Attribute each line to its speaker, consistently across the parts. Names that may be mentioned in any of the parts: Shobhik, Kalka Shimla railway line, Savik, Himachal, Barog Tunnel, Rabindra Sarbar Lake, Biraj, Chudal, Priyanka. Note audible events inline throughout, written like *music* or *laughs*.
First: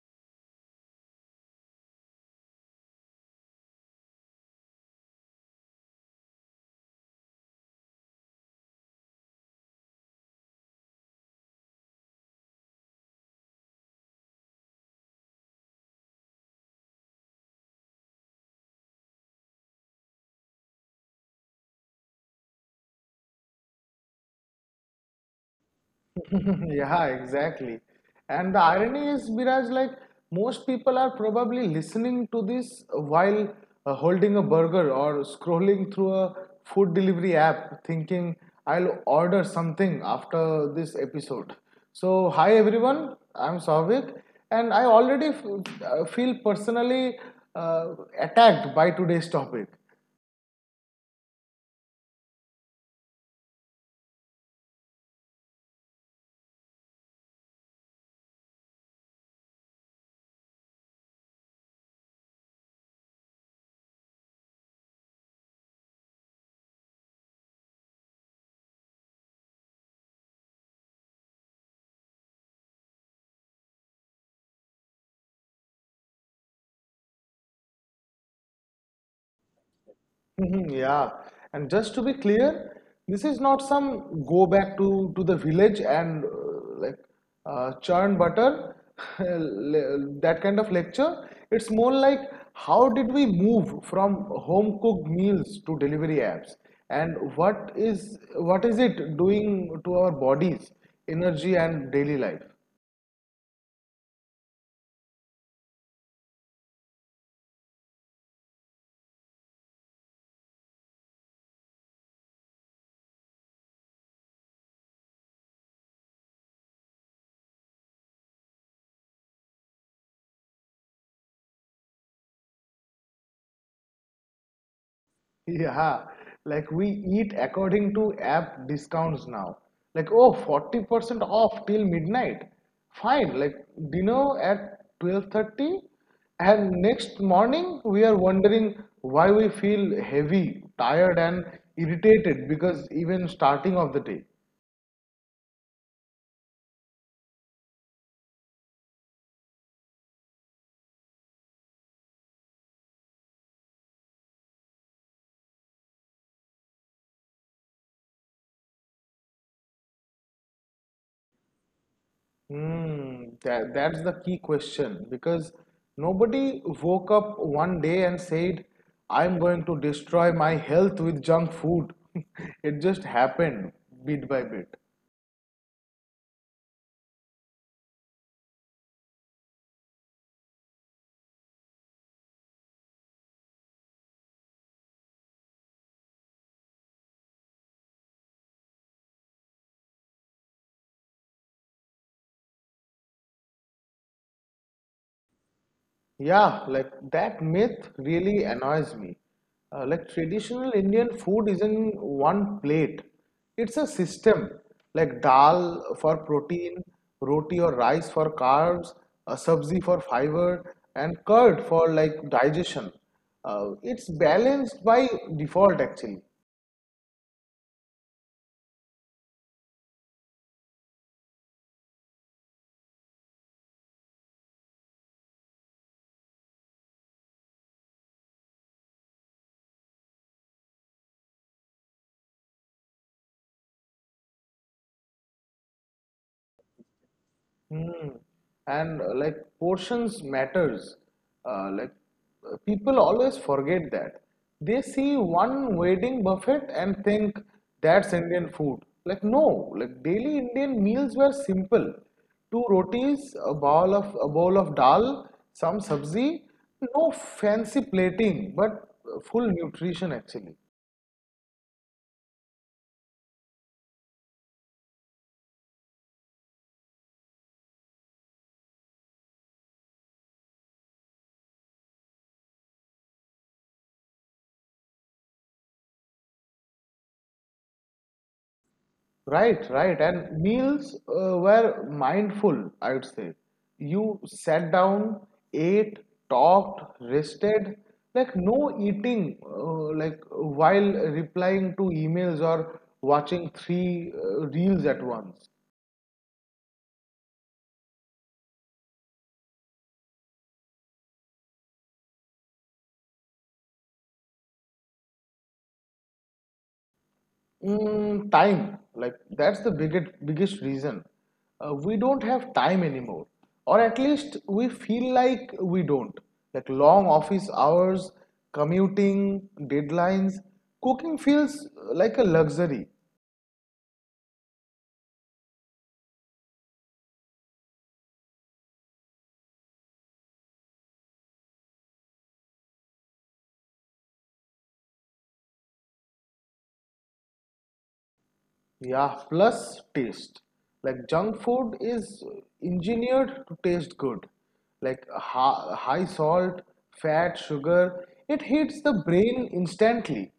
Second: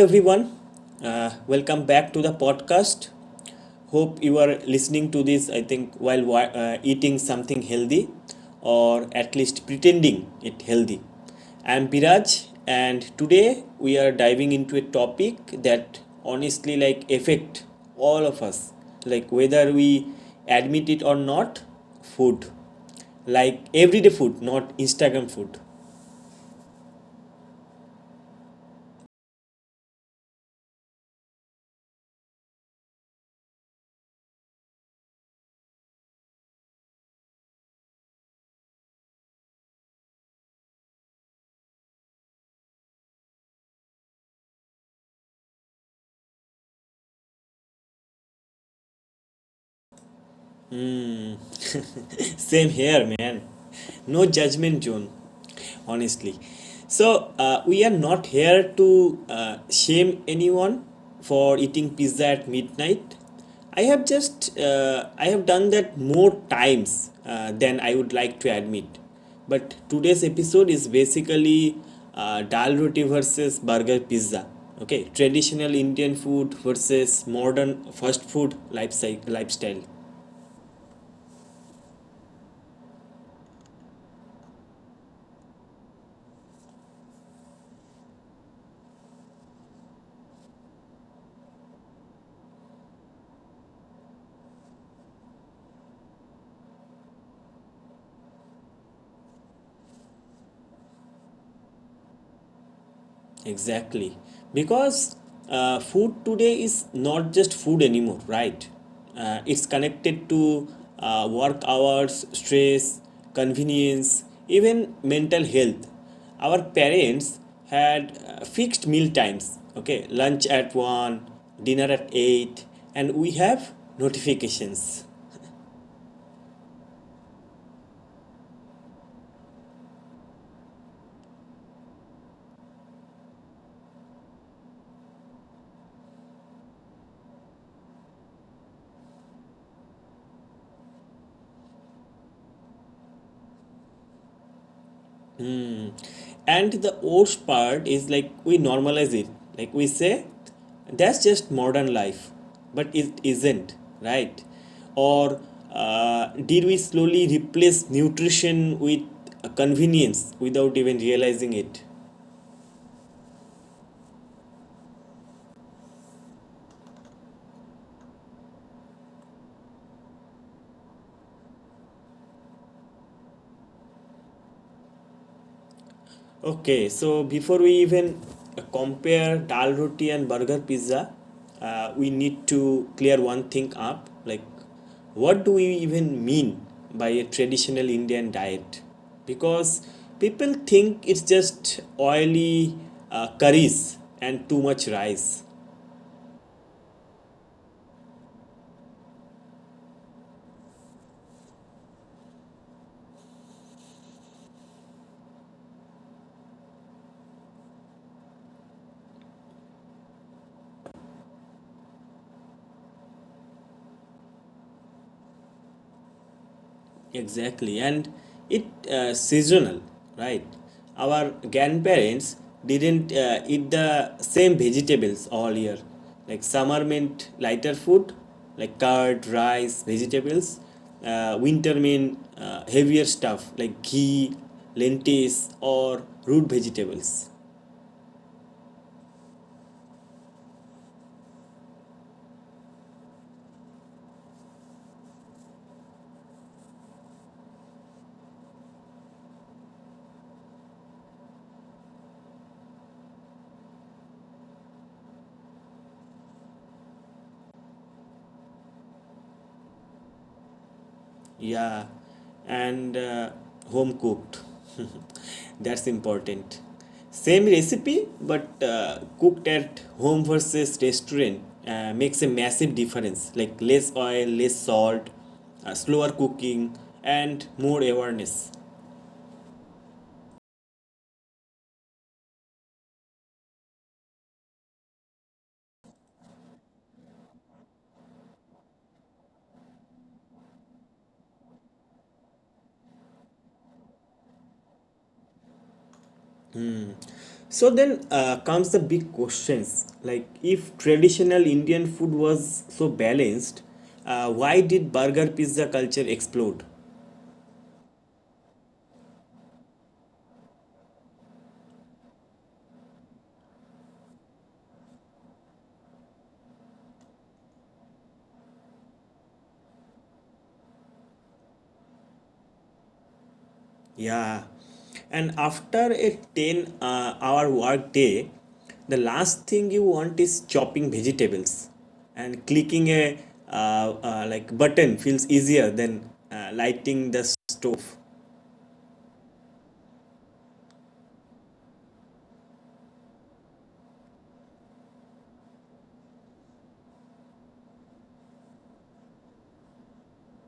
Speaker 1: everyone. Welcome back to the podcast. Hope you are listening to this, I think, while eating something healthy or at least pretending it healthy. I'm Biraj, and today we are diving into a topic that honestly like affect all of us, like whether we admit it or not, food like everyday food, not Instagram food.
Speaker 2: *laughs* Yeah, exactly. And the irony is, Biraj, like most people are probably listening to this while holding a burger or scrolling through a food delivery app, thinking I'll order something after this episode. So, hi everyone, I'm Savik, and I already feel personally uh, attacked by today's topic.
Speaker 1: *laughs* Same here, man. No judgment, June. Honestly. So, we are not here to shame anyone for eating pizza at midnight. I have done that more times than I would like to admit. But today's episode is basically dal roti versus burger pizza. Okay, traditional Indian food versus modern fast food lifestyle.
Speaker 2: Mhm. Yeah, and just to be clear, this is not some go back to the village and churn butter, *laughs* that kind of lecture. It's more like how did we move from home cooked meals to delivery apps, and what is it doing to our bodies, energy, and daily life?
Speaker 1: Exactly. Because food today is not just food anymore, right? It's connected to work hours, stress, convenience, even mental health. Our parents had fixed meal times, okay? Lunch at 1, dinner at 8, and we have notifications.
Speaker 2: Yeah, like we eat according to app discounts now. Like, oh, 40% off till midnight. Fine, like dinner at 12:30, and next morning we are wondering why we feel heavy, tired and irritated because even starting of the day.
Speaker 1: And the worst part is like we normalize it. Like we say, that's just modern life, but it isn't, right? Or did we slowly replace nutrition with convenience without even realizing it?
Speaker 2: Hmm. That's the key question because nobody woke up one day and said, I'm going to destroy my health with junk food. *laughs* It just happened bit by bit.
Speaker 1: Okay, so before we even compare dal roti and burger pizza, we need to clear one thing up. Like, what do we even mean by a traditional Indian diet? Because people think it's just oily curries and too much rice.
Speaker 2: Yeah, like that myth really annoys me. Like traditional Indian food is not one plate. It's a system, like dal for protein, roti or rice for carbs, a sabzi for fiber, and curd for like digestion. It's balanced by default actually.
Speaker 1: Exactly, and it seasonal, right? Our grandparents didn't eat the same vegetables all year. Like summer meant lighter food, like curd, rice, vegetables. Winter meant heavier stuff like ghee, lentils, or root vegetables.
Speaker 2: Mm. And portions matters. Uh, like People always forget that. They see one wedding buffet and think that's Indian food. Like no, like daily Indian meals were simple. Two rotis, a bowl of dal, some sabzi, no fancy plating, but full nutrition actually.
Speaker 1: Yeah, and home cooked. *laughs* That's important. Same recipe, but cooked at home versus restaurant makes a massive difference. Like less oil, less salt, slower cooking, and more awareness.
Speaker 2: Right, right. And meals were mindful, I would say. You sat down, ate, talked, rested. Like no eating, like while replying to emails or watching three reels at once.
Speaker 1: So then comes the big questions. Like if traditional Indian food was so balanced, why did burger pizza culture explode?
Speaker 2: Mm, time, like that's the biggest reason. We don't have time anymore, or at least we feel like we don't. Like long office hours, commuting, deadlines, cooking feels like a luxury.
Speaker 1: Yeah. And after a 10 hour work day, the last thing you want is chopping vegetables. And clicking a like button feels easier than lighting the stove.
Speaker 2: Yeah, plus taste. Like junk food is engineered to taste good. Like high salt, fat, sugar, it hits the brain instantly.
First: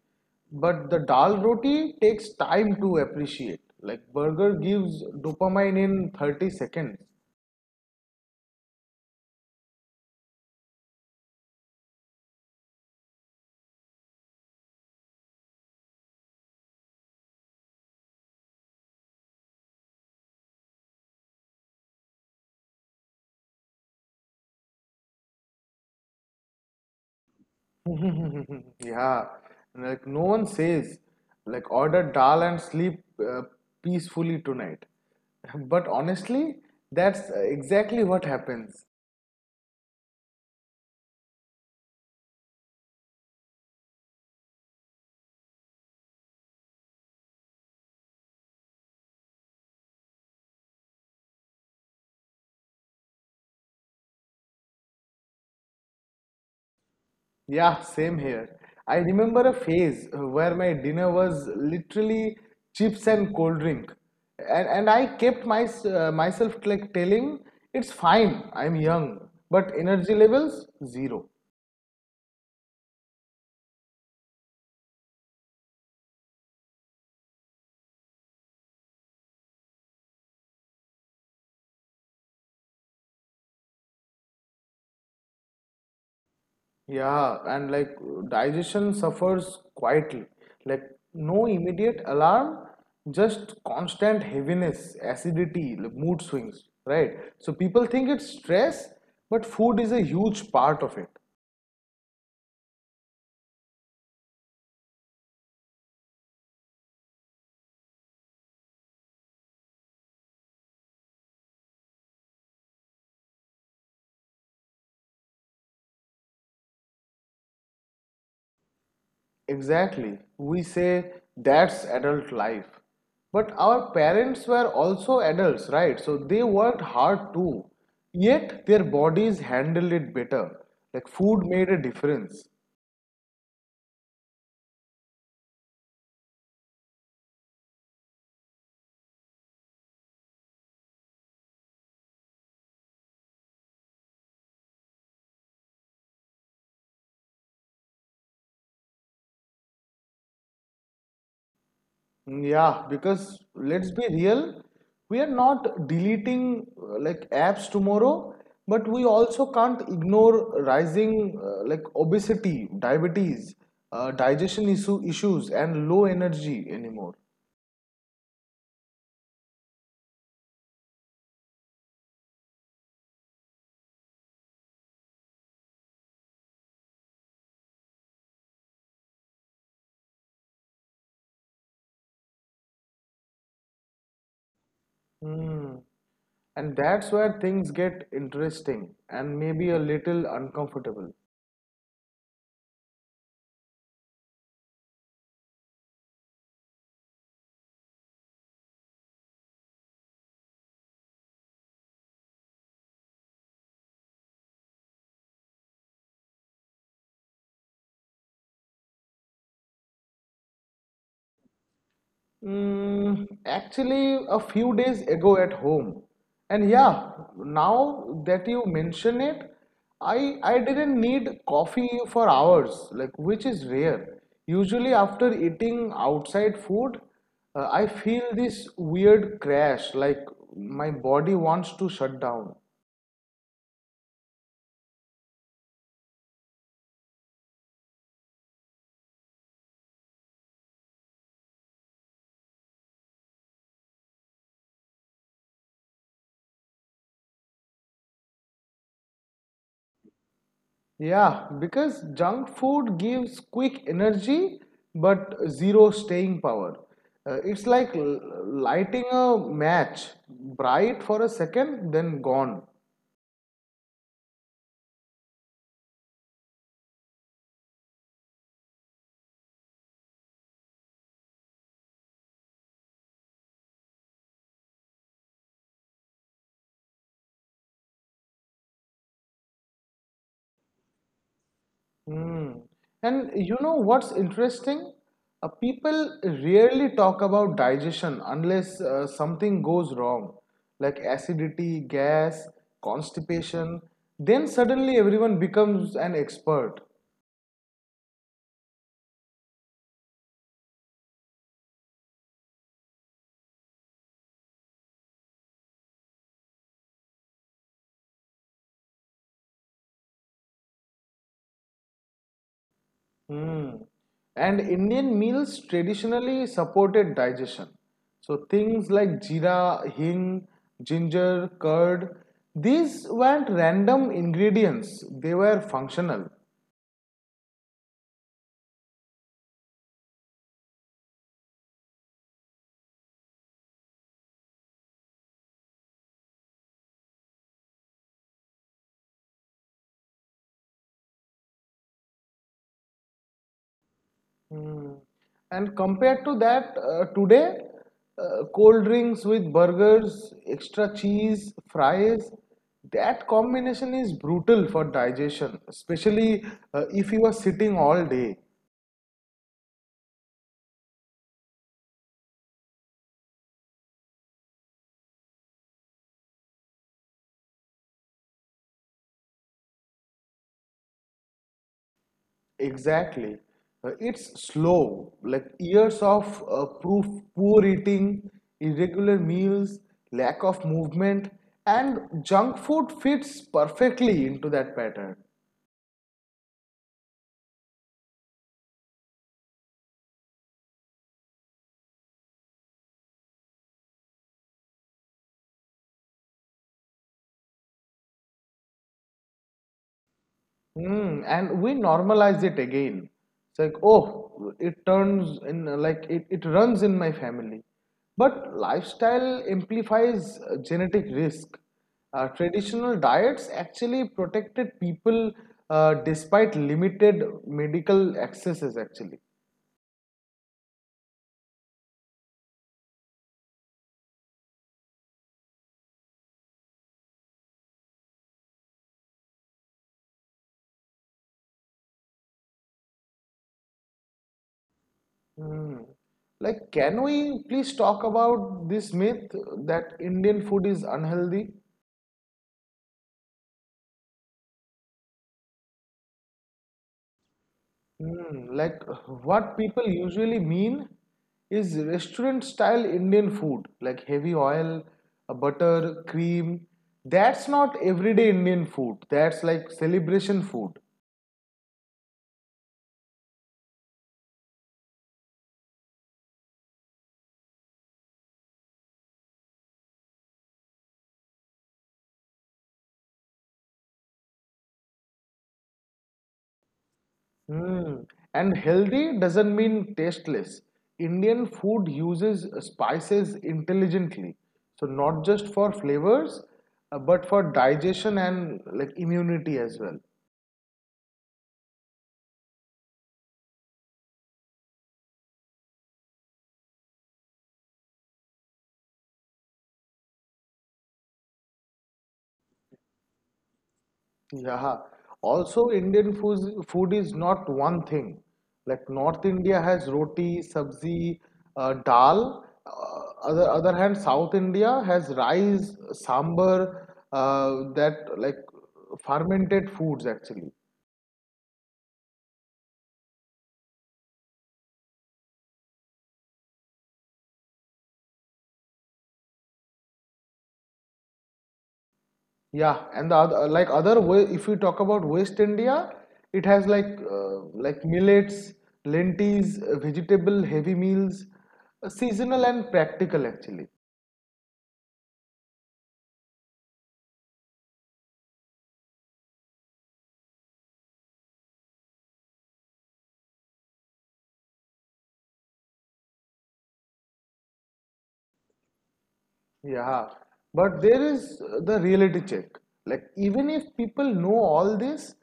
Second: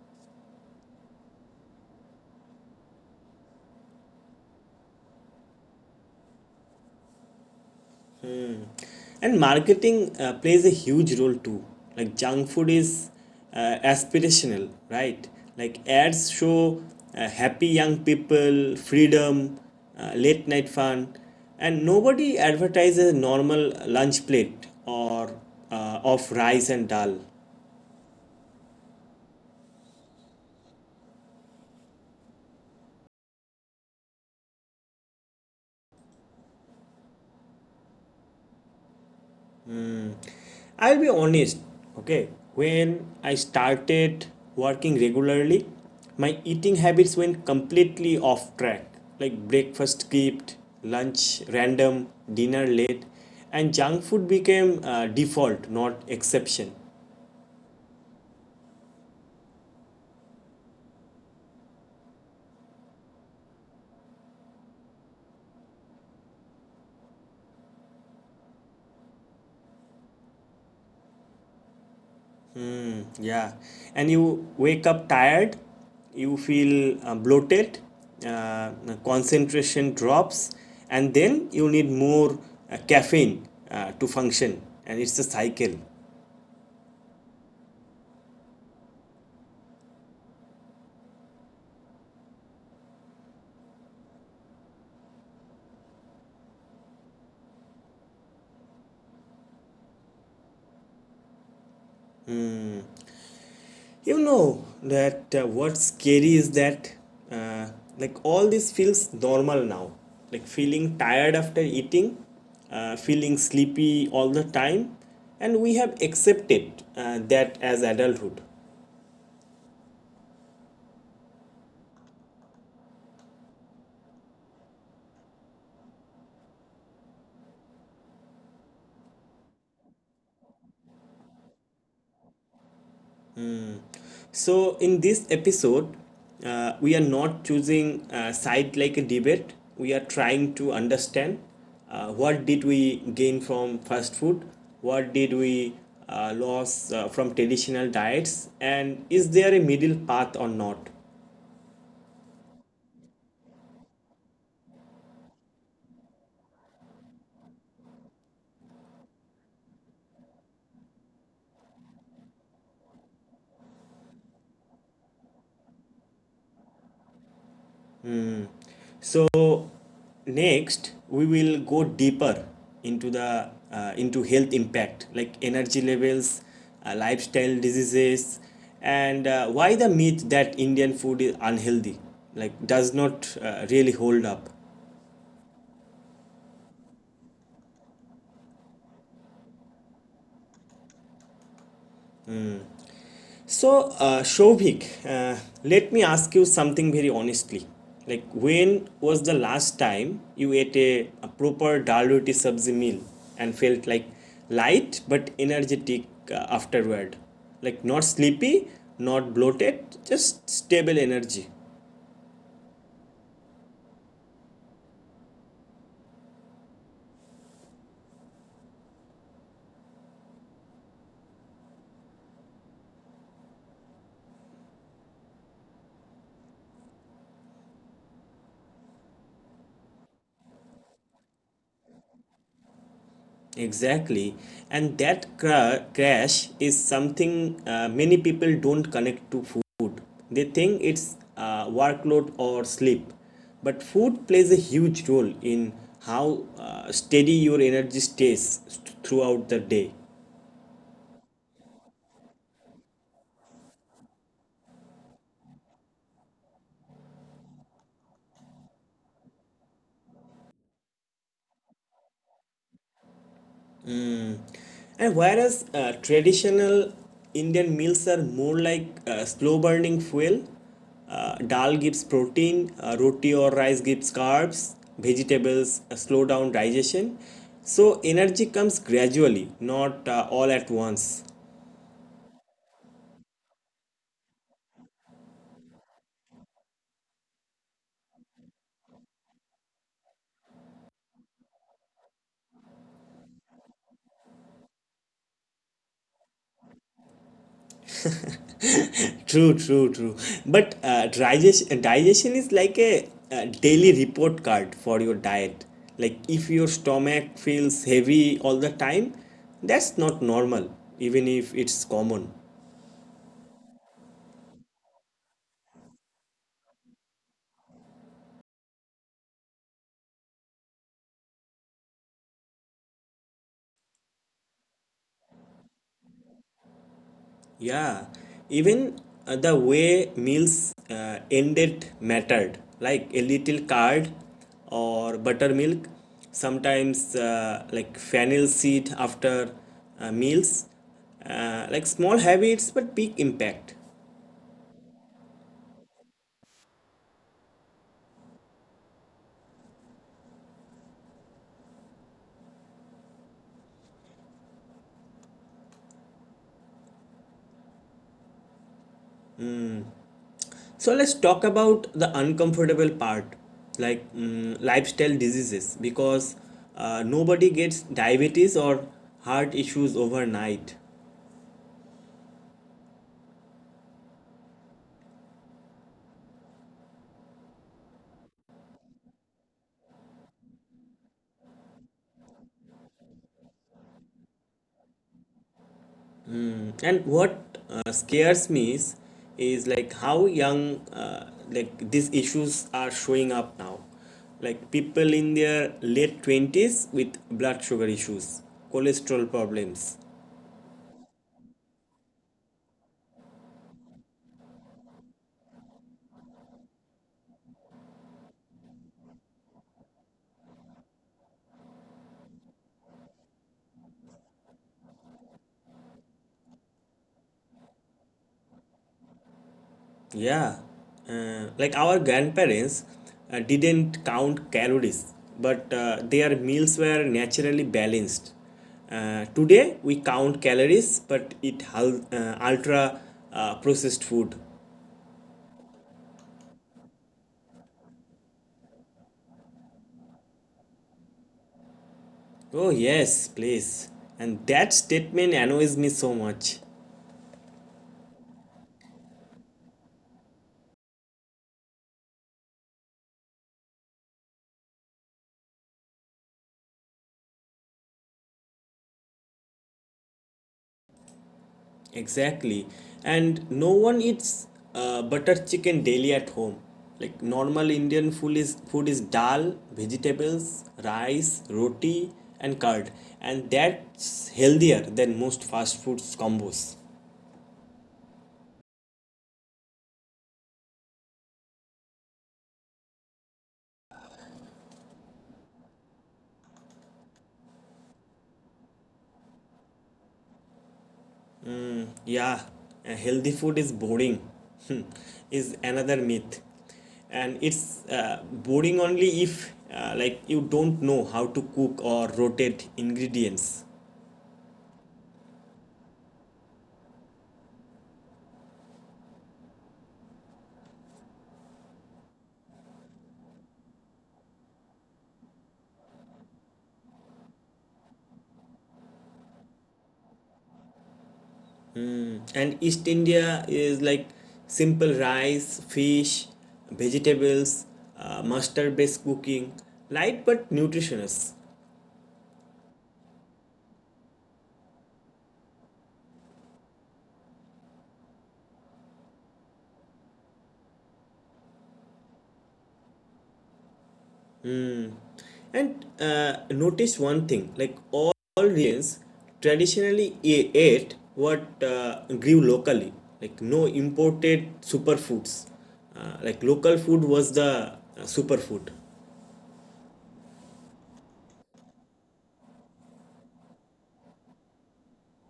Speaker 2: But the dal roti takes time to appreciate. Like burger gives dopamine in 30 seconds.
Speaker 1: And marketing plays a huge role too. Like junk food is aspirational, right? Like ads show happy young people, freedom, late night fun. And nobody advertises a normal lunch plate or of rice and dal.
Speaker 2: *laughs* Yeah, like no one says, like order dal and sleep peacefully tonight. *laughs* But honestly, that's exactly what happens.
Speaker 1: I'll be honest, okay. When I started working regularly, my eating habits went completely off track. Like breakfast skipped, lunch random, dinner late, and junk food became default, not exception.
Speaker 2: Yeah, same here. I remember a phase where my dinner was literally chips and cold drink. And I kept myself like telling it's fine, I'm young, but energy levels zero.
Speaker 1: Yeah, and you wake up tired, you feel bloated, uh, concentration drops, and then you need more caffeine to function, and it's a cycle.
Speaker 2: Yeah, and like digestion suffers quietly. Like no immediate alarm, just constant heaviness, acidity, like mood swings, right? So people think it's stress, but food is a huge part of it.
Speaker 1: You know that, what's scary is that uh, like all this feels normal now, like feeling tired after eating, feeling sleepy all the time, and we have accepted that as adulthood.
Speaker 2: Exactly. We say that's adult life. But our parents were also adults, right? So they worked hard too. Yet their bodies handled it better. Like food made a difference.
Speaker 1: So, in this episode, we are not choosing a side like a debate. We are trying to understand what did we gain from fast food, what did we lose from traditional diets, and is there a middle path or not?
Speaker 2: Yeah, because let's be real, we are not deleting like apps tomorrow, but we also can't ignore rising like obesity, diabetes, digestion issues, and low energy anymore.
Speaker 1: So next we will go deeper into health impact like energy levels, lifestyle diseases, and why the myth that Indian food is unhealthy like does not really hold up.
Speaker 2: Hmm. And that's where things get interesting and maybe a little uncomfortable.
Speaker 1: So, Shobhik, let me ask you something very honestly. Like, when was the last time you ate a proper dal roti sabzi meal and felt like light but energetic afterward? Like, not sleepy, not bloated, just stable energy.
Speaker 2: Mm, actually, a few days ago at home. And yeah, now that you mention it, I didn't need coffee for hours, like which is rare. Usually after eating outside food, I feel this weird crash, like my body wants to shut down.
Speaker 1: Exactly. And that crash is something many people don't connect to food. They think it's workload or sleep. But food plays a huge role in how steady your energy stays throughout the day.
Speaker 2: Yeah, because junk food gives quick energy but zero staying power. It's like lighting a match, bright for a second, then gone.
Speaker 1: And whereas traditional Indian meals are more like slow burning fuel. Dal gives protein, roti or rice gives carbs, vegetables slow down digestion. So energy comes gradually, not all at once.
Speaker 2: Mm. And you know what's interesting? People rarely talk about digestion unless something goes wrong, like acidity, gas, constipation. Then suddenly everyone becomes an expert.
Speaker 1: True, true, true. But digestion is like a daily report card for your diet. Like if your stomach feels heavy all the time, that's not normal, even if it's common.
Speaker 2: Hmm. And Indian meals traditionally supported digestion. So things like jeera, hing, ginger, curd, these weren't random ingredients, they were functional.
Speaker 1: Yeah, even the way meals ended mattered, like a little curd or buttermilk, sometimes like fennel seed after meals, like small habits but big impact.
Speaker 2: Hmm. And compared to that, today, cold drinks with burgers, extra cheese, fries, that combination is brutal for digestion, especially if you are sitting all day.
Speaker 1: So let's talk about the uncomfortable part, like lifestyle diseases, because nobody gets diabetes or heart issues overnight.
Speaker 2: Exactly. It's slow, like years of proof, poor eating, irregular meals, lack of movement, and junk food fits perfectly into that pattern.
Speaker 1: And what scares me is like how young like these issues are showing up now. Like people in their late 20s with blood sugar issues, cholesterol problems.
Speaker 2: Mm, and we normalize it again. It's like, oh, it turns in like it runs in my family. But lifestyle amplifies genetic risk. Traditional diets actually protected people despite limited medical accesses, actually.
Speaker 1: Yeah. Like our grandparents didn't count calories, but their meals were naturally balanced. Today we count calories, but ultra processed food.
Speaker 2: Mm. Like, can we please talk about this myth that Indian food is unhealthy?
Speaker 1: Oh, yes, please. And that statement annoys me so much.
Speaker 2: Hmm, like what people usually mean is restaurant style Indian food, like heavy oil, butter, cream. That's not everyday Indian food. That's like celebration food.
Speaker 1: Exactly. And no one eats butter chicken daily at home. Like normal Indian food is dal, vegetables, rice, roti, and curd. And that's healthier than most fast food combos.
Speaker 2: Hmm. And healthy doesn't mean tasteless. Indian food uses spices intelligently. So not just for flavors, but for digestion and like immunity as well.
Speaker 1: Yeah, healthy food is boring, *laughs* is another myth. And it's boring only if like you don't know how to cook or rotate ingredients.
Speaker 2: Yeah. Also, food is not one thing. Like North India has roti, sabzi, dal. Other hand, South India has rice, sambar, uh, that like fermented foods actually.
Speaker 1: Mm. And East India is like simple rice, fish, vegetables, mustard based cooking, light but nutritious.
Speaker 2: Yeah, and the other like other way, if you talk about West India, it has like millets, lentils, vegetable heavy meals, seasonal and practical actually.
Speaker 1: And notice one thing like all regions traditionally ate what grew locally, like no imported superfoods. Like local food was the superfood.
Speaker 2: Yeah, but there is the reality check. Like, even if people know all this,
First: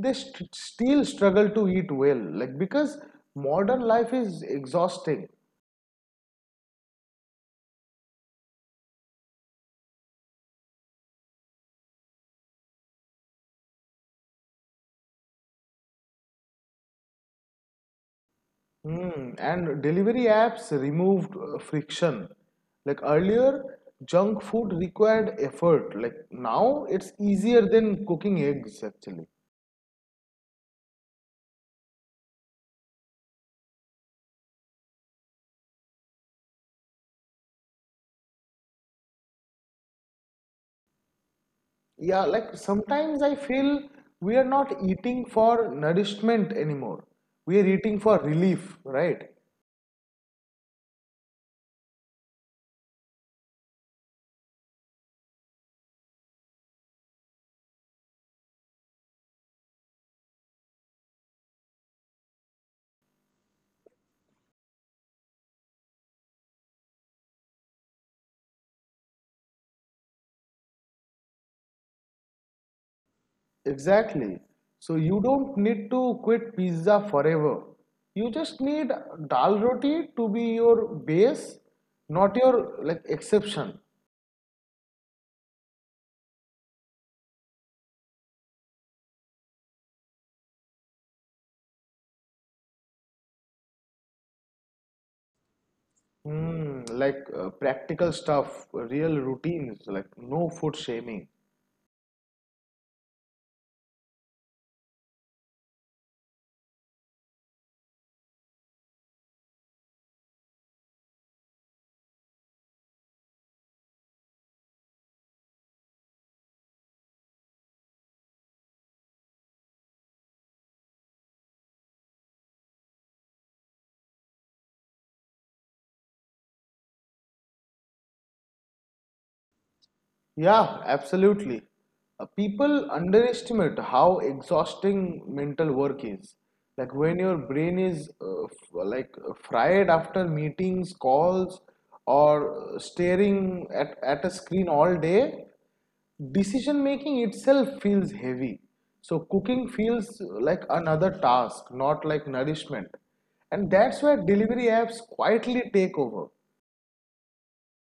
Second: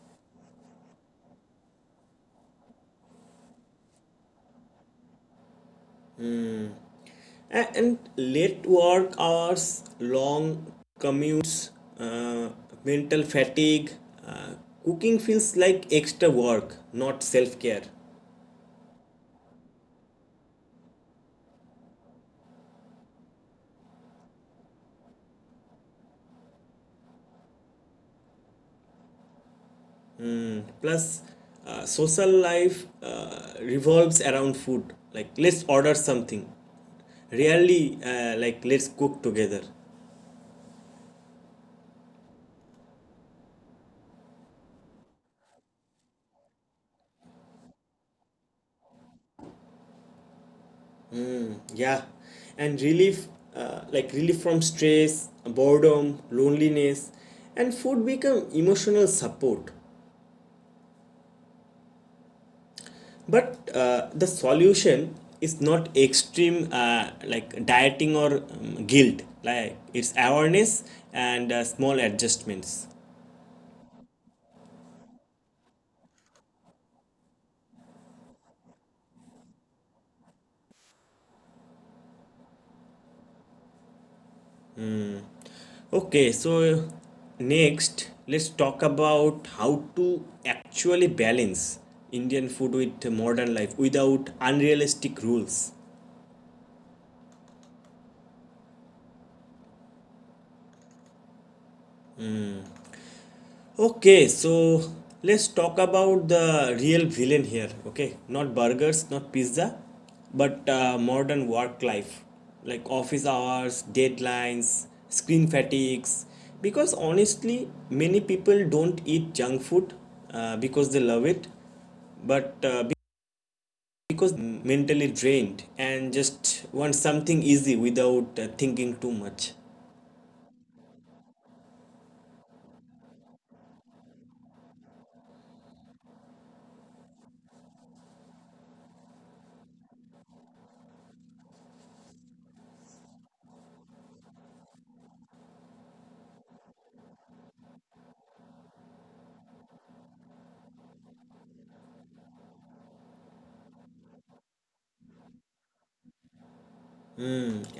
Speaker 2: they still struggle to eat well. Like, because modern life is exhausting.
Speaker 1: And late work hours, long commutes, uh, mental fatigue, uh, cooking feels like extra work, not self care.
Speaker 2: Hmm. And delivery apps removed friction. Like, earlier, junk food required effort. Like, now it's easier than cooking eggs, actually.
Speaker 1: Plus social life revolves around food, like let's order something, rarely like let's cook together.
Speaker 2: Yeah, like sometimes I feel we are not eating for nourishment anymore. We are eating for relief, right?
Speaker 1: Yeah, and relief, like relief from stress, boredom, loneliness, and food become emotional support. But the solution is not extreme, like dieting or guilt, like it's awareness and small adjustments.
Speaker 2: Exactly. So you don't need to quit pizza forever. You just need dal roti to be your base, not your like exception.
Speaker 1: Okay, so next, let's talk about how to actually balance Indian food with modern life without unrealistic rules.
Speaker 2: Hmm, like practical stuff, real routines, like no food shaming.
Speaker 1: Okay, so let's talk about the real villain here. Okay, not burgers, not pizza, but modern work life like office hours, deadlines, screen fatigues. Because honestly, many people don't eat junk food because they love it, but because mentally drained and just want something easy without thinking too much.
Speaker 2: Yeah, absolutely. People underestimate how exhausting mental work is. Like when your brain is f like fried after meetings, calls, or staring at a screen all day, decision making itself feels heavy. So cooking feels like another task, not like nourishment. And that's where delivery apps quietly take over.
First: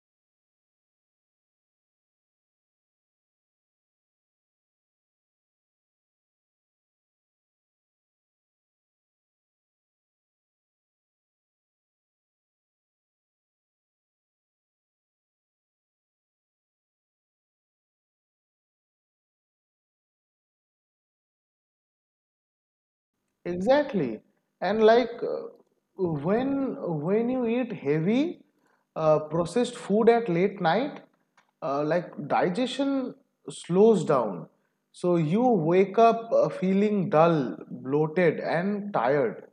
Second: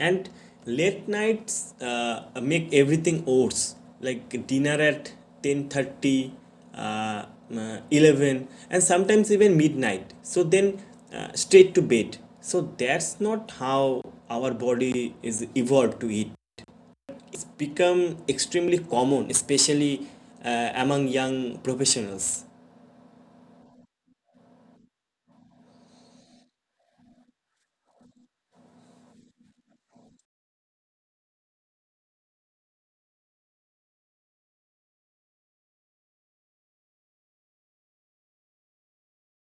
Speaker 1: And late nights uh, make everything worse, like dinner at 10:30, uh, 11, and sometimes even midnight, so then straight to bed. So that's not how our body is evolved to eat. It's become extremely common, especially among young professionals.
Speaker 2: Exactly. And when you eat heavy processed food at late night, like digestion slows down. So you wake up feeling dull, bloated, and tired.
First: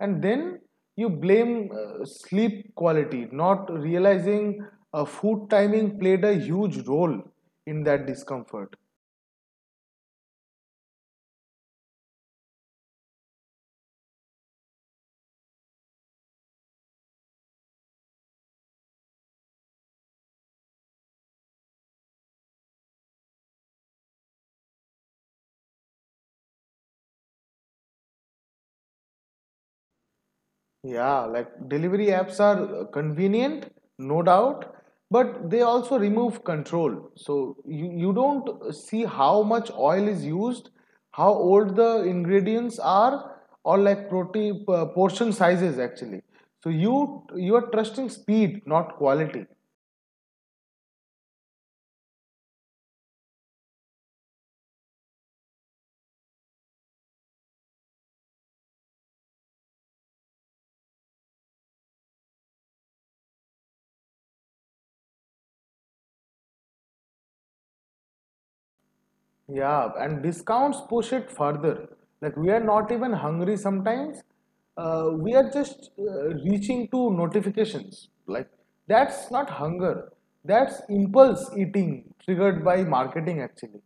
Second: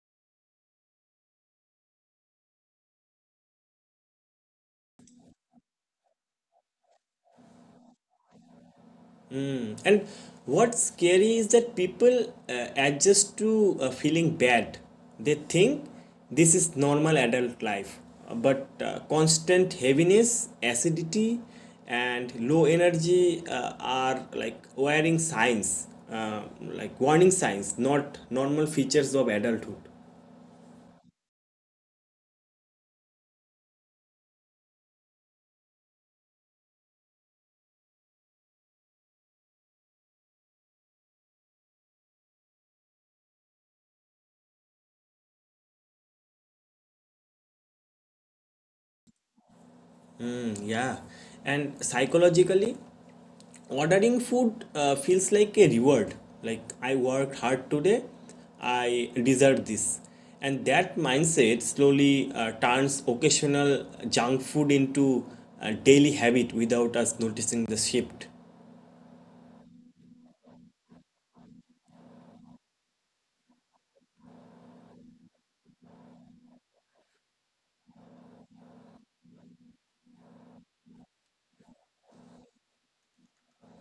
Speaker 2: And then you blame sleep quality, not realizing food timing played a huge role in that discomfort.
Speaker 1: And what's scary is that people adjust to feeling bad. They think this is normal adult life. But constant heaviness, acidity, and low energy are like warning signs, not normal features of adulthood.
Speaker 2: Yeah, like delivery apps are convenient, no doubt, but they also remove control. So you don't see how much oil is used, how old the ingredients are, or like protein portion sizes actually. So you are trusting speed, not quality.
Speaker 1: Mm, yeah, and psychologically. Ordering food feels like a reward, like I worked hard today, I deserve this. And that mindset slowly turns occasional junk food into a daily habit without us noticing the shift.
Speaker 2: Yeah, and discounts push it further. Like we are not even hungry sometimes. We are just reaching to notifications. Like that's not hunger. That's impulse eating triggered by marketing actually.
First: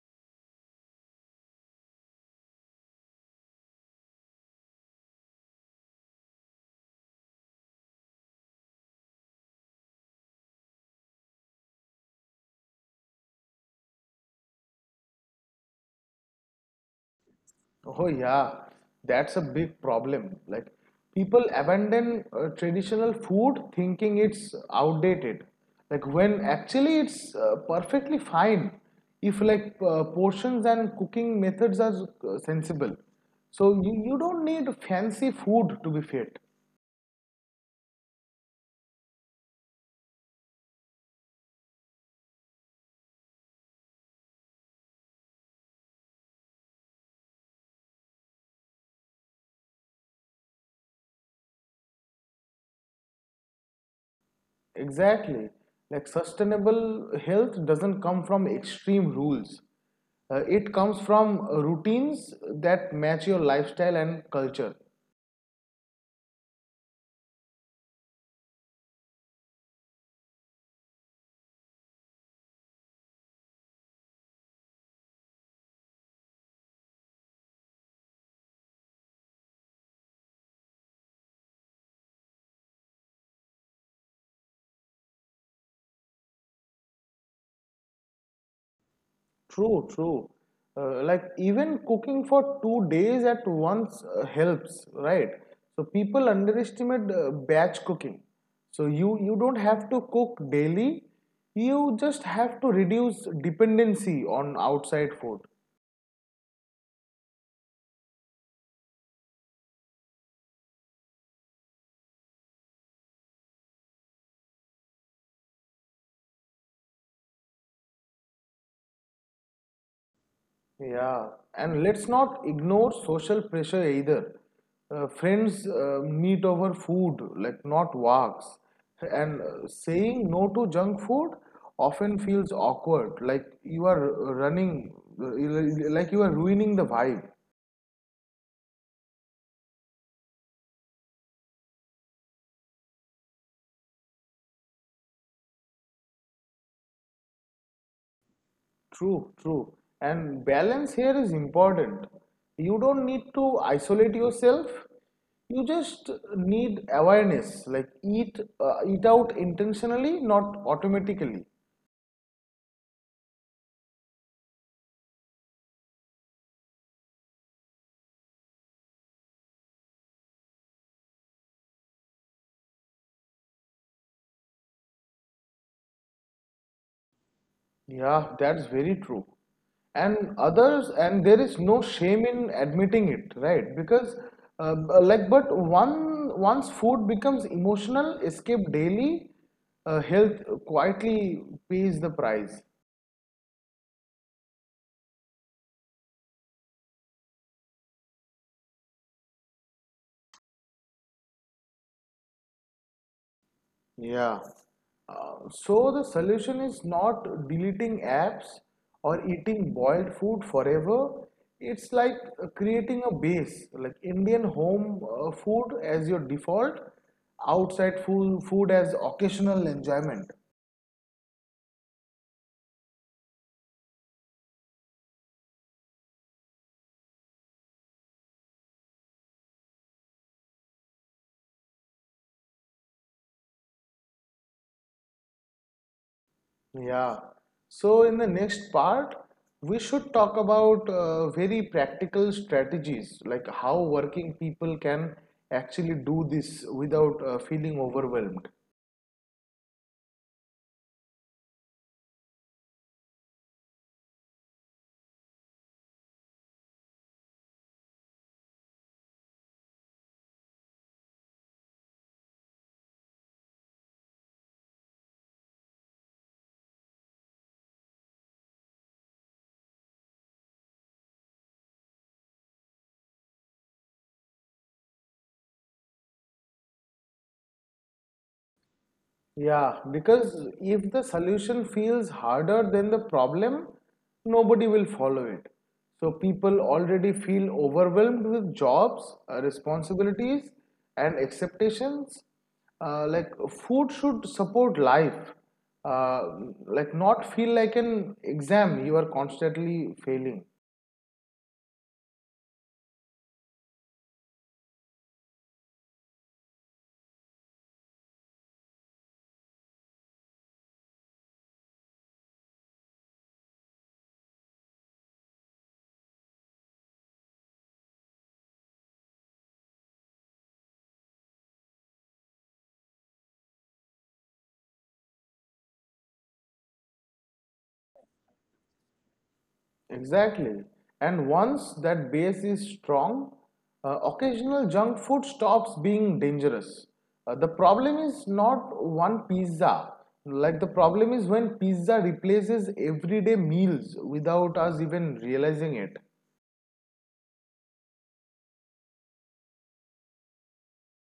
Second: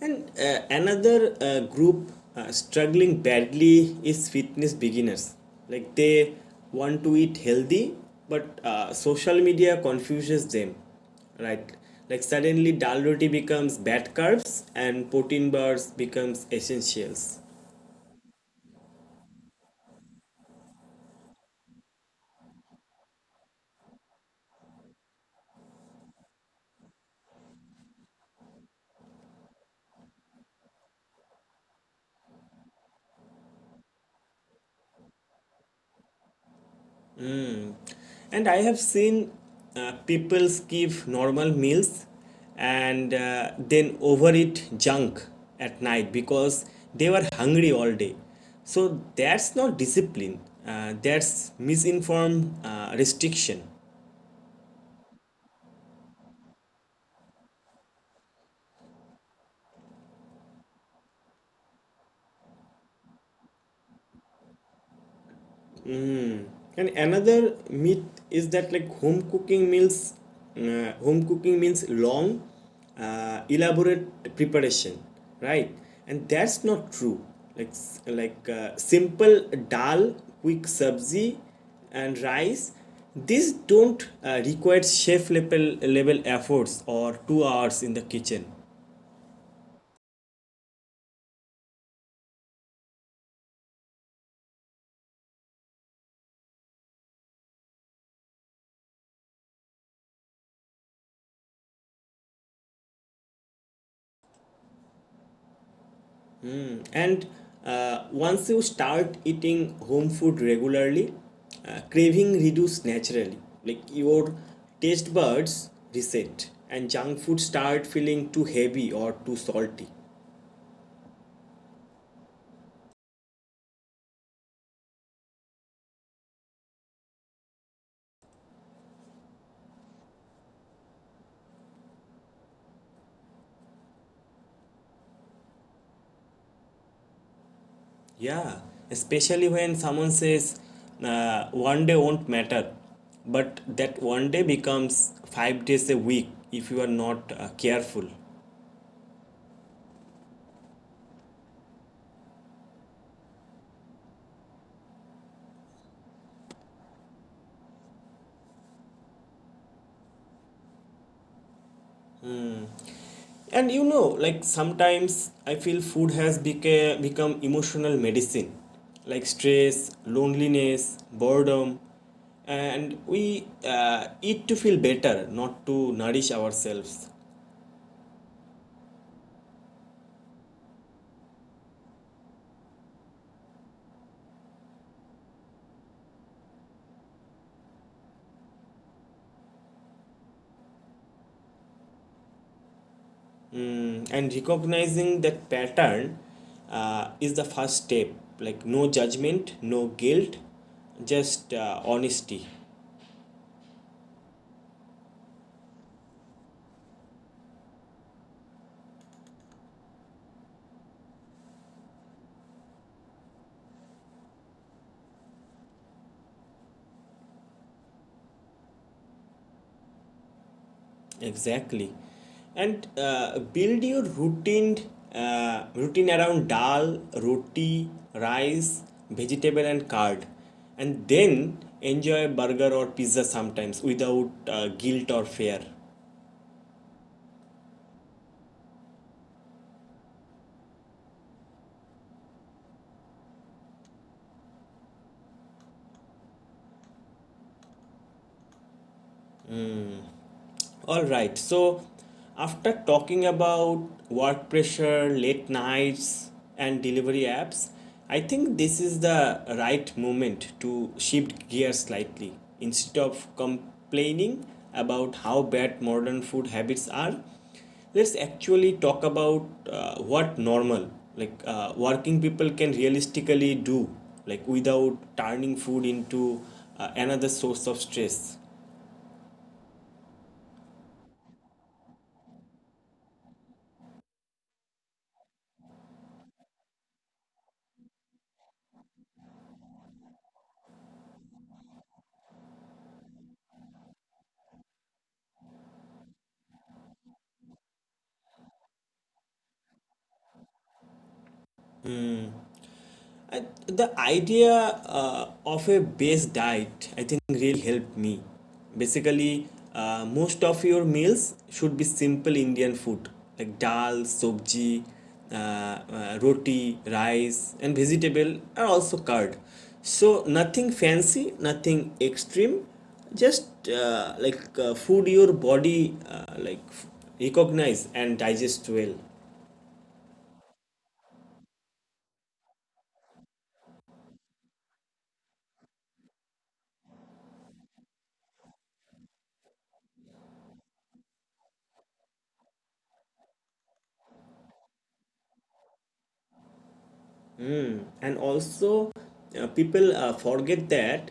Speaker 1: And another group struggling badly is fitness beginners. Like they want to eat healthy, but social media confuses them, right? Like suddenly dal roti becomes bad carbs and protein bars becomes essentials.
Speaker 2: Oh yeah, that's a big problem. Like people abandon traditional food thinking it's outdated. Like when actually it's perfectly fine if like portions and cooking methods are sensible. So you don't need fancy food to be fit.
Speaker 1: And I have seen people skip normal meals and then overeat junk at night because they were hungry all day. So that's not discipline, that's misinformed restriction.
Speaker 2: Exactly. Like sustainable health doesn't come from extreme rules. It comes from routines that match your lifestyle and culture.
Speaker 1: And another myth is that like home cooking means long, elaborate preparation, right? And that's not true. Like like simple dal, quick sabzi, and rice. These don't require chef level efforts or 2 hours in the kitchen.
Speaker 2: True, true. Like even cooking for 2 days at once helps, right? So people underestimate batch cooking. So you don't have to cook daily. You just have to reduce dependency on outside food.
Speaker 1: And once you start eating home food regularly, craving reduce naturally. Like your taste buds reset, and junk food start feeling too heavy or too salty.
Speaker 2: Yeah, and let's not ignore social pressure either. Friends meet over food, like not walks. And saying no to junk food often feels awkward, like you are like you are ruining the vibe.
Speaker 1: Yeah, especially when someone says one day won't matter, but that one day becomes 5 days a week if you are not careful.
Speaker 2: True, true. And balance here is important. You don't need to isolate yourself. You just need awareness, like eat out intentionally, not automatically.
Speaker 1: And you know, like sometimes I feel food has become emotional medicine, like stress, loneliness, boredom, and we eat to feel better, not to nourish ourselves.
Speaker 2: Yeah, that's very true. And others, and there is no shame in admitting it, right? Because, b- like, but one once food becomes emotional, escape daily, health quietly pays the price.
Speaker 1: Mm, and recognizing that pattern is the first step, like no judgment, no guilt, just honesty.
Speaker 2: Yeah. So the solution is not deleting apps or eating boiled food forever. It's like creating a base, like Indian home food as your default, outside food food as occasional enjoyment.
Speaker 1: Exactly. And build your routine around dal, roti, rice, vegetable and curd. And then enjoy burger or pizza sometimes without guilt or fear.
Speaker 2: Yeah. So in the next part, we should talk about very practical strategies, like how working people can actually do this without feeling overwhelmed.
Speaker 1: All right. So, after talking about work pressure, late nights, and delivery apps, I think this is the right moment to shift gears slightly. Instead of complaining about how bad modern food habits are, let's actually talk about what normal, working people can realistically do, like without turning food into another source of stress.
Speaker 2: Yeah, because if the solution feels harder than the problem, nobody will follow it. So people already feel overwhelmed with jobs, responsibilities, and expectations. Like food should support life, uh, like not feel like an exam you are constantly failing.
Speaker 1: The idea of a base diet, I think, really helped me. Basically, most of your meals should be simple Indian food like dal, sobji, roti, rice, and vegetable, and also curd. So, nothing fancy, nothing extreme, just food your body recognize and digest well.
Speaker 2: Exactly. And once that base is strong, occasional junk food stops being dangerous. The problem is not one pizza. Like the problem is when pizza replaces everyday meals without us even realizing it.
Speaker 1: And also people forget that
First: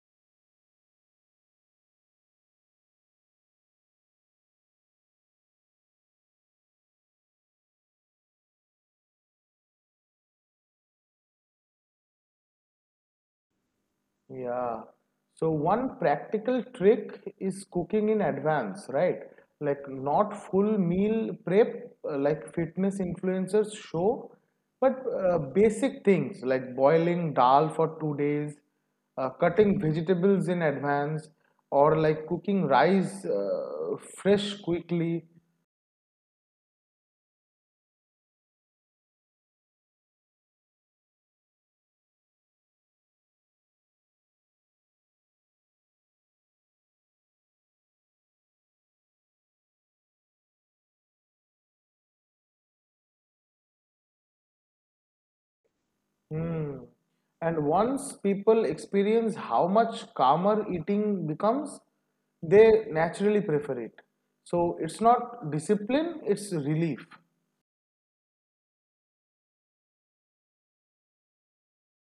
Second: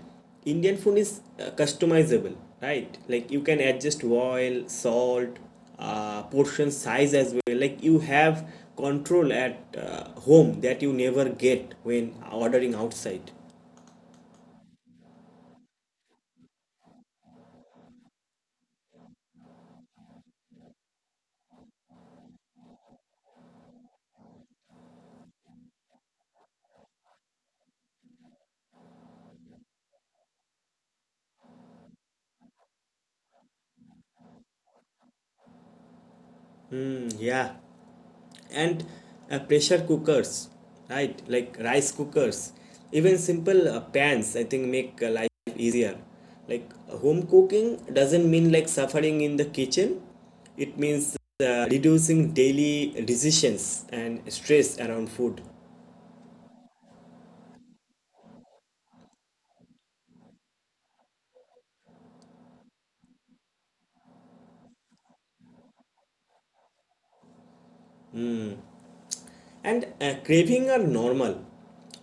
Speaker 1: Indian food is customizable, right? Like you can adjust oil, salt, portion size as well. Like you have control at home that you never get when ordering outside.
Speaker 2: Yeah. So one practical trick is cooking in advance, right? Like not full meal prep, like fitness influencers show, but basic things like boiling dal for two days, cutting vegetables in advance, or like cooking rice fresh quickly.
Speaker 1: Mm, yeah. And pressure cookers, right? Like rice cookers, even simple pans, I think, make life easier. Like home cooking doesn't mean like suffering in the kitchen. It means reducing daily decisions and stress around food.
Speaker 2: Hmm. And once people experience how much calmer eating becomes, they naturally prefer it. So it's not discipline, it's relief.
Speaker 1: And craving are normal.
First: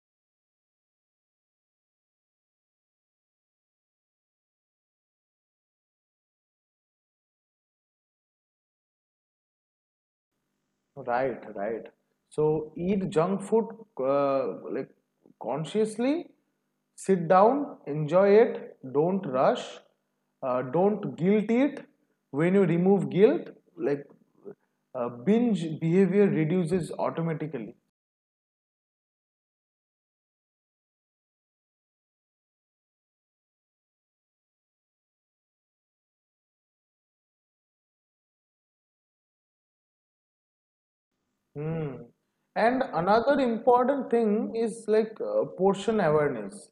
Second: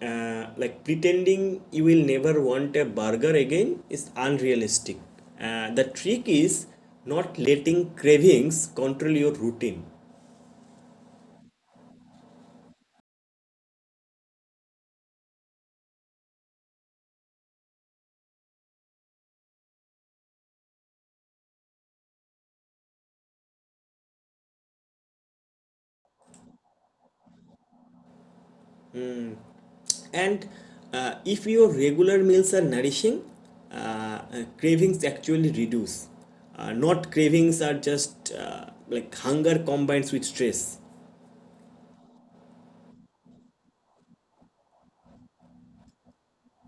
Speaker 1: Uh, like pretending you will never want a burger again is unrealistic. The trick is not letting cravings control your routine.
Speaker 2: Right, right. So eat junk food, like, consciously, sit down, enjoy it, don't rush, don't guilt it. When you remove guilt, like, binge behavior reduces automatically.
Speaker 1: And if your regular meals are nourishing, cravings actually reduce. Not cravings are just hunger combines with stress.
Speaker 2: Hmm. And another important thing is like portion awareness,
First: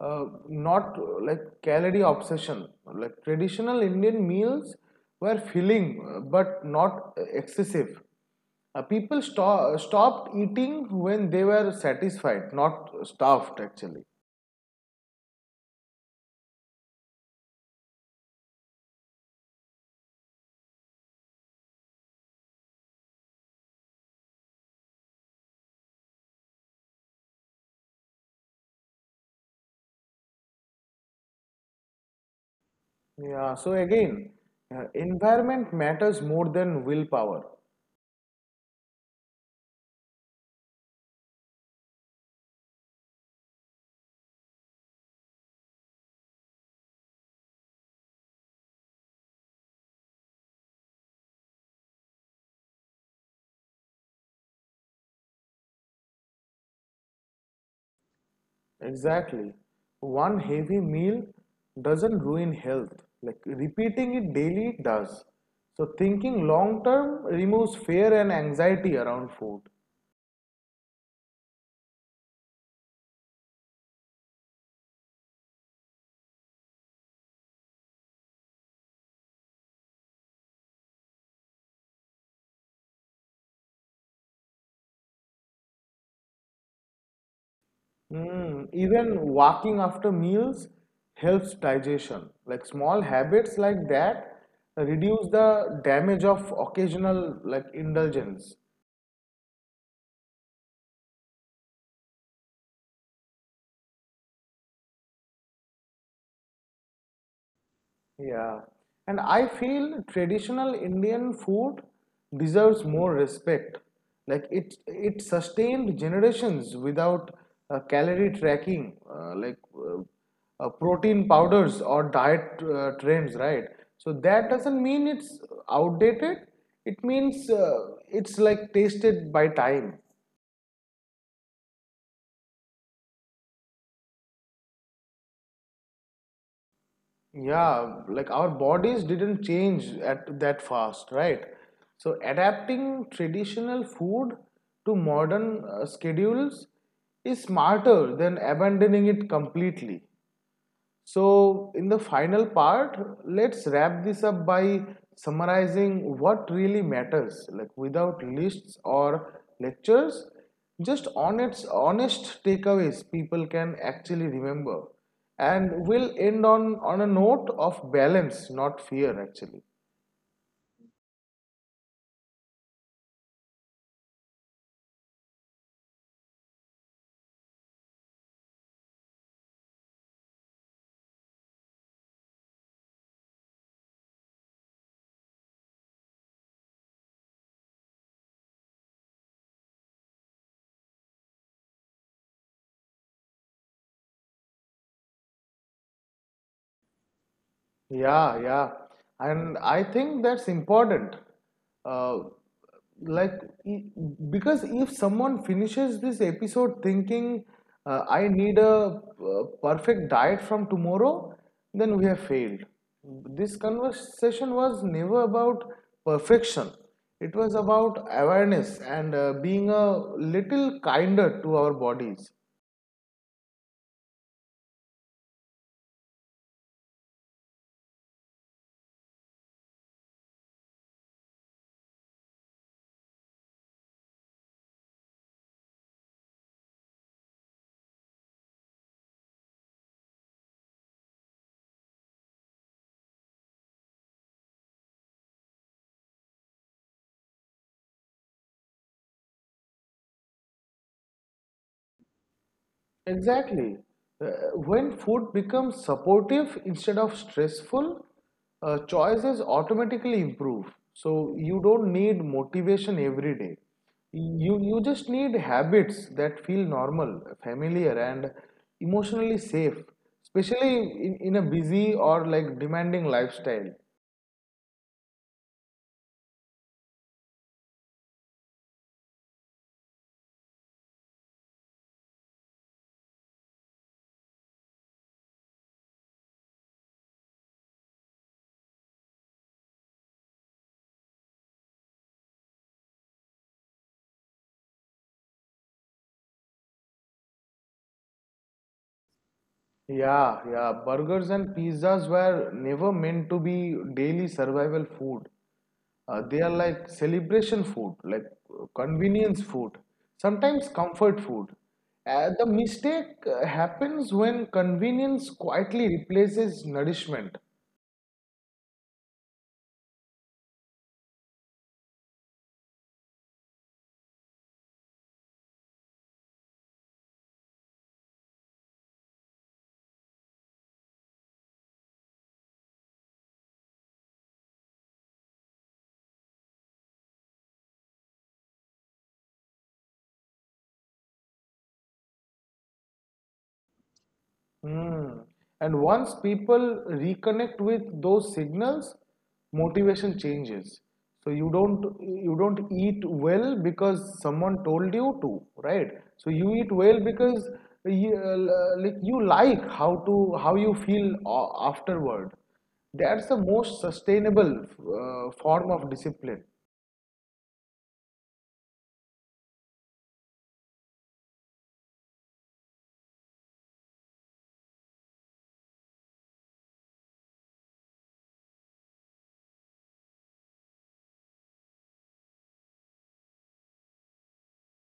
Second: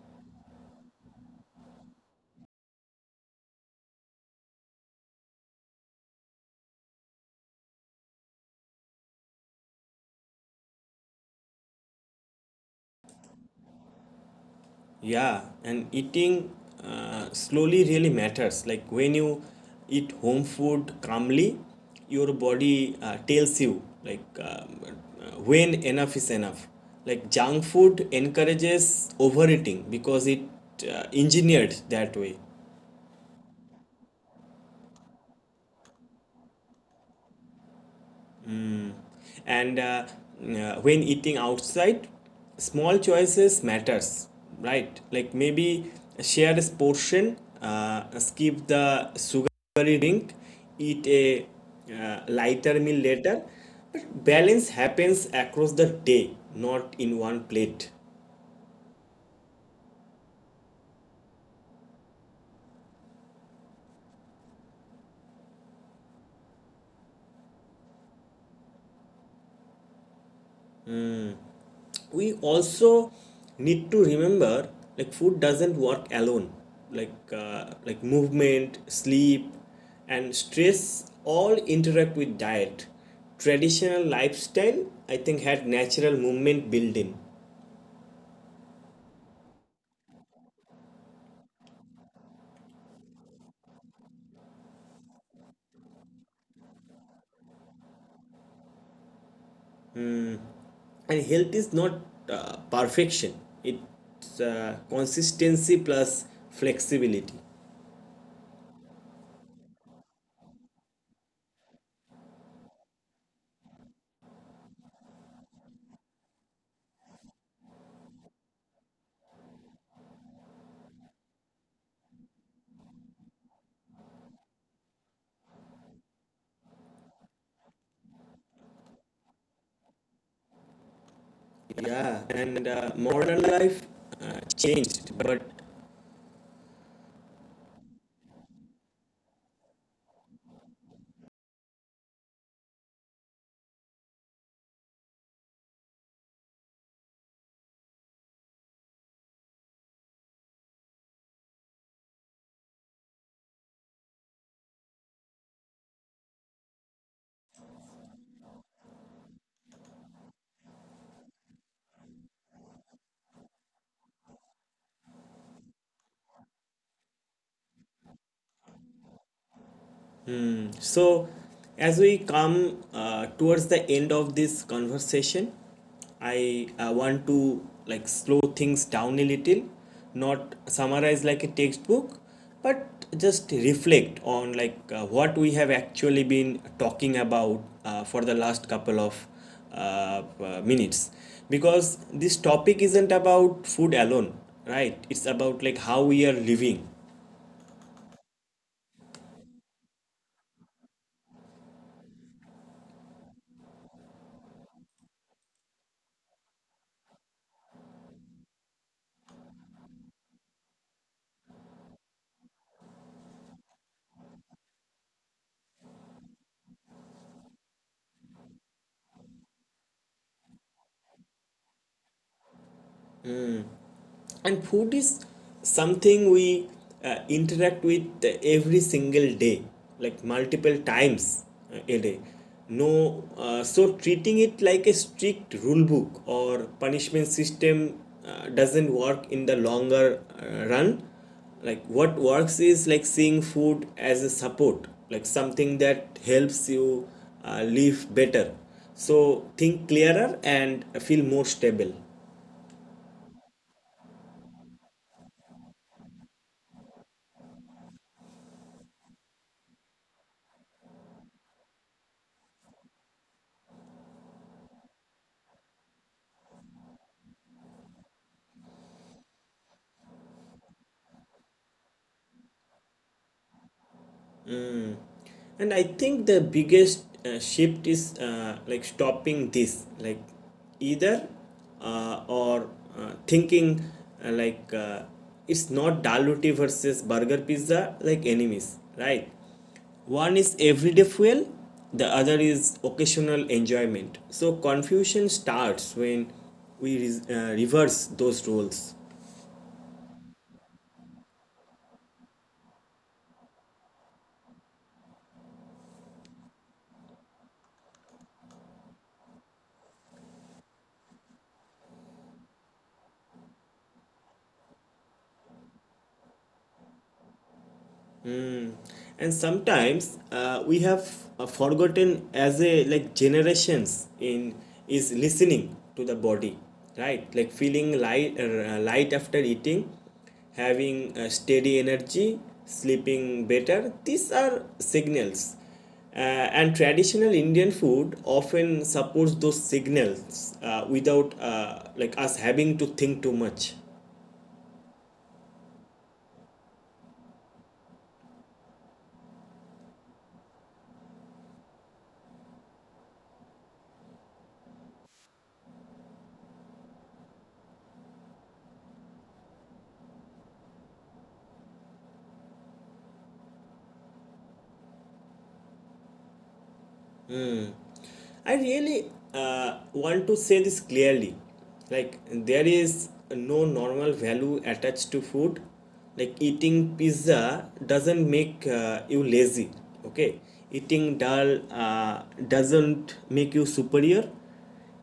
Speaker 2: not like calorie obsession. Like traditional Indian meals were filling but not excessive. People stopped eating when they were satisfied, not stuffed, actually.
Speaker 1: Yeah, and eating slowly really matters. Like when you eat home food calmly, your body tells you like when enough is enough. Like junk food encourages overeating because it engineered that way.
Speaker 2: Yeah, so again, environment matters more than willpower.
Speaker 1: And when eating outside, small choices matters, right? Like maybe share this portion, skip the sugary drink, eat a lighter meal later, but balance happens across the day, not in one plate.
Speaker 2: Exactly. One heavy meal doesn't ruin health. Like repeating it daily does. So thinking long term removes fear and anxiety around food.
Speaker 1: We also need to remember like food doesn't work alone. Like movement, sleep, and stress all interact with diet. Traditional lifestyle, I think, had natural movement built in.
Speaker 2: Mm, even walking after meals helps digestion. Like small habits like that reduce the damage of occasional like indulgence.
Speaker 1: And health is not perfection. It's consistency plus flexibility.
Speaker 2: Yeah, and I feel traditional Indian food deserves more respect. Like it sustained generations without calorie tracking, like protein powders or diet trends, right? So that doesn't mean it's outdated. It means it's like tasted by time.
Speaker 1: Yeah, and modern life changed but…
Speaker 2: Yeah, like our bodies didn't change at that fast, right? So adapting traditional food to modern schedules is smarter than abandoning it completely. So, in the final part, let's wrap this up by summarizing what really matters, like without lists or lectures, just honest, honest takeaways people can actually remember. And we'll end on a note of balance, not fear, actually.
Speaker 1: So, as we come towards the end of this conversation, I want to like slow things down a little, not summarize like a textbook, but just reflect on like what we have actually been talking about for the last couple of minutes, because this topic isn't about food alone, right? It's about like how we are living.
Speaker 2: Yeah, yeah. And I think that's important. Uh, like, e- because if someone finishes this episode thinking, I need a perfect diet from tomorrow, then we have failed. This conversation was never about perfection. It was about awareness and being a little kinder to our bodies.
Speaker 1: And food is something we interact with every single day, like multiple times a day. No so treating it like a strict rule book or punishment system doesn't work in the longer run. Like what works is like seeing food as a support, like something that helps you live better, so think clearer and feel more stable.
Speaker 2: Exactly. Uh, when food becomes supportive instead of stressful, choices automatically improve. So you don't need motivation every day. You just need habits that feel normal, familiar, and emotionally safe, especially in a busy or like demanding lifestyle.
Speaker 1: And I think the biggest shift is like stopping this like either or thinking, uh, like uh, it's not daluti versus burger pizza like enemies, right? One is everyday fuel, the other is occasional enjoyment. So confusion starts when we reverse those roles.
Speaker 2: Yeah, yeah. Burgers and pizzas were never meant to be daily survival food. They are like celebration food, like convenience food, sometimes comfort food. The mistake happens when convenience quietly replaces nourishment.
Speaker 1: And sometimes we have forgotten as a like generations in is listening to the body, right? Like feeling light, light after eating, having a steady energy, sleeping better, these are signals. Uh, and traditional Indian food often supports those signals without us having to think too much.
Speaker 2: Mm. And once people reconnect with those signals, motivation changes. So you don't eat well because someone told you to, right? So you eat well because you, like you like how you feel afterward. That's the most sustainable form of discipline.
Speaker 1: I really want to say this clearly. Like, there is no normal value attached to food. Like, eating pizza doesn't make you lazy, okay? Eating dal doesn't make you superior.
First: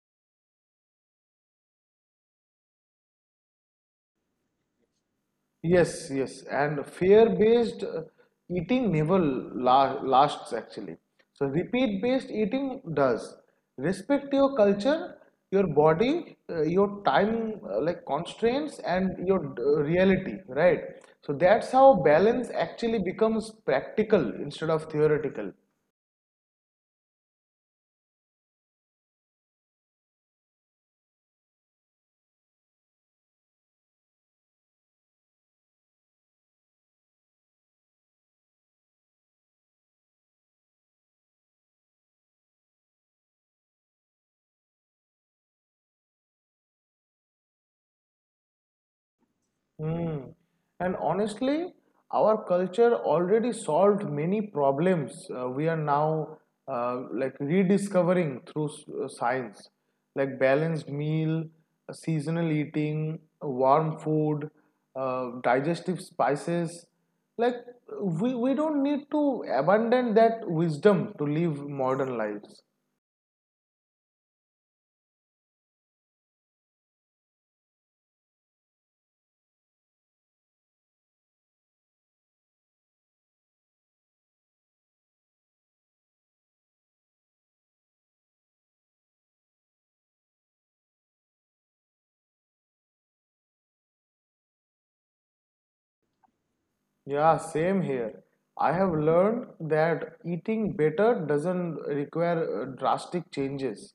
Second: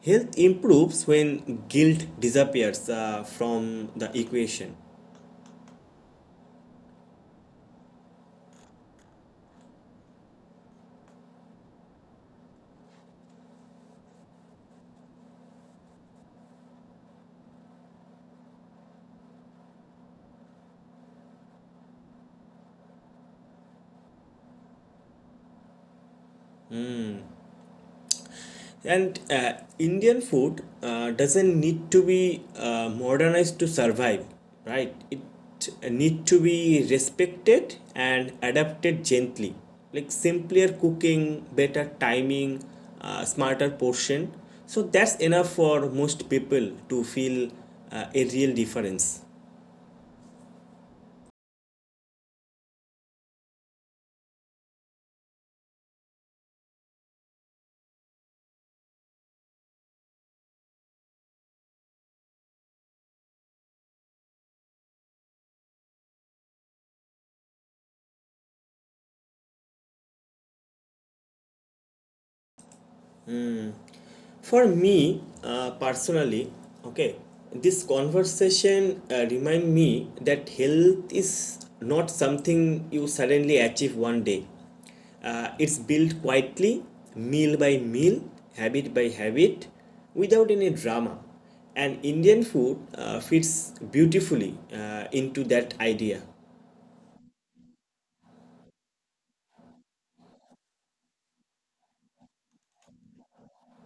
Speaker 1: Health improves when guilt disappears from the equation.
Speaker 2: Yes, yes, and fear-based eating never la lasts, actually. So repeat-based eating does. Respect your culture, your body, your time like constraints, and your reality, right? So that's how balance actually becomes practical instead of theoretical.
Speaker 1: And Indian food doesn't need to be modernized to survive, right? It need to be respected and adapted gently, like simpler cooking, better timing, smarter portion. So that's enough for most people to feel a real difference.
Speaker 2: Hmm. And honestly, our culture already solved many problems we are now like rediscovering through science, like balanced meal, seasonal eating, warm food, digestive spices. Like we don't need to abandon that wisdom to live modern lives.
Speaker 1: For me, personally, okay, this conversation remind me that health is not something you suddenly achieve one day. It's built quietly, meal by meal, habit by habit, without any drama. And Indian food fits beautifully into that idea.
Speaker 2: Yeah, same here. I have learned that eating better doesn't require drastic changes.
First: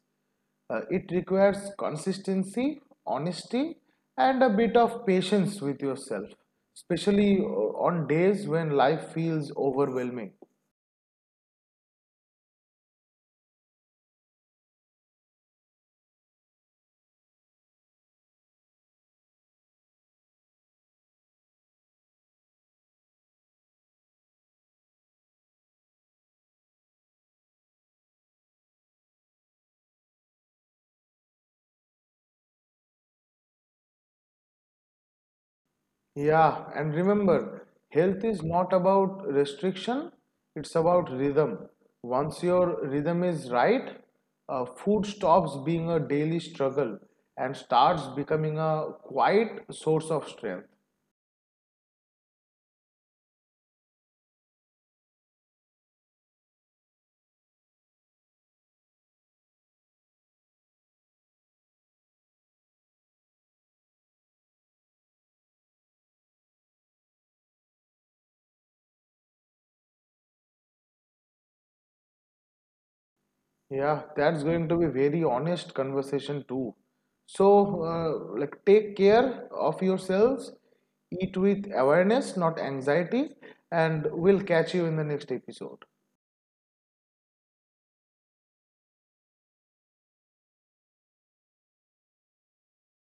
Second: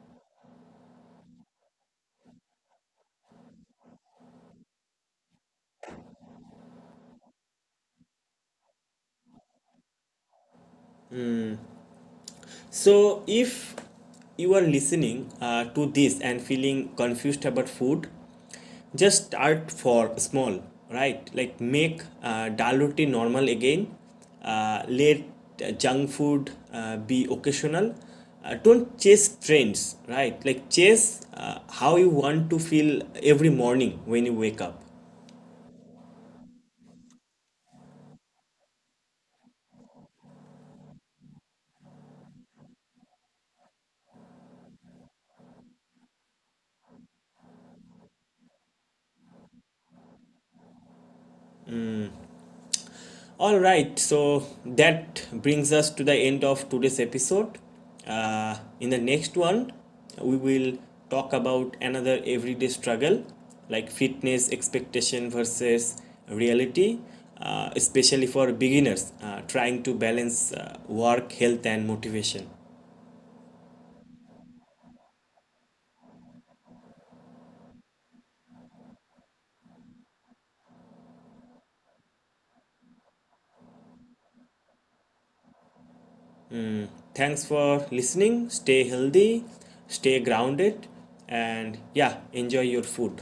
Speaker 2: It requires consistency, honesty, and a bit of patience with yourself, especially on days when life feels overwhelming.
Speaker 1: So, if you are listening to this and feeling confused about food, just start for small, right? Like make dal roti normal again. Let junk food be occasional. Don't chase trends, right? Like chase how you want to feel every morning when you wake up.
Speaker 2: Yeah, and remember, health is not about restriction, it's about rhythm. Once your rhythm is right, food stops being a daily struggle and starts becoming a quiet source of strength.
Speaker 1: All right, so that brings us to the end of today's episode. In the next one, we will talk about another everyday struggle like fitness expectation versus reality, especially for beginners trying to balance work, health, and motivation.
Speaker 2: Yeah, that's going to be very honest conversation too. So, like, take care of yourselves, eat with awareness, not anxiety, and we'll catch you in the next episode.
Speaker 1: Thanks for listening. Stay healthy, stay grounded, and yeah, enjoy your food.